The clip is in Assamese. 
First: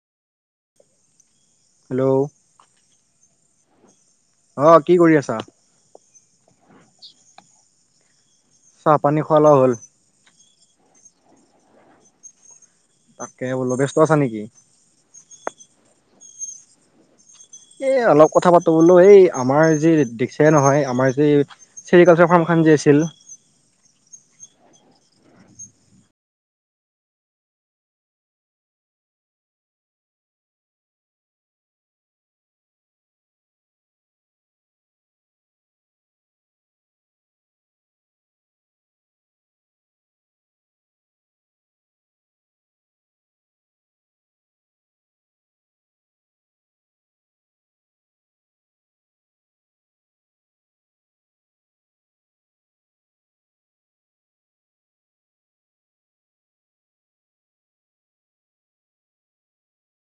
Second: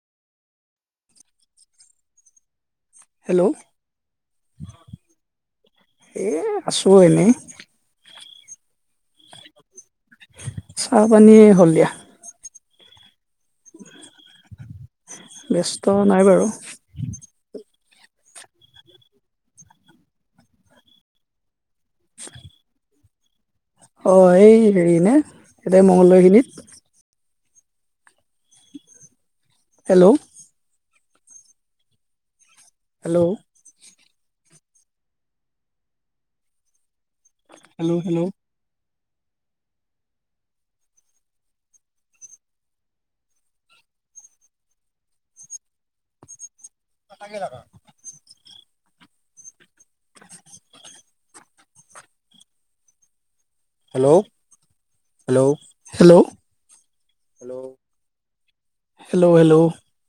হেল্ল' হেল্ল' অ কি কৰি আছা এ আছো এনেই চাহপানী খোৱা লোৱা হ'ল চাহ পানী হ'ল দিয়া তাকে বোলো ব্যস্ত আছা নেকি ব্যস্ত নাই বাৰু এ অলপ কথা পাতো বোলো এই আমাৰ যি দিকচাই নহয় আমাৰ যি চেৰিকালচাৰ ফাৰ্ম খান যে আছিল অ এই হেৰি নে এতে মঙ্গলদৈ খিনিত হেল্ল' হেল্ল' হেল্ল' হেল্ল' কথাকেই দাকা hello hello hello hello hello hello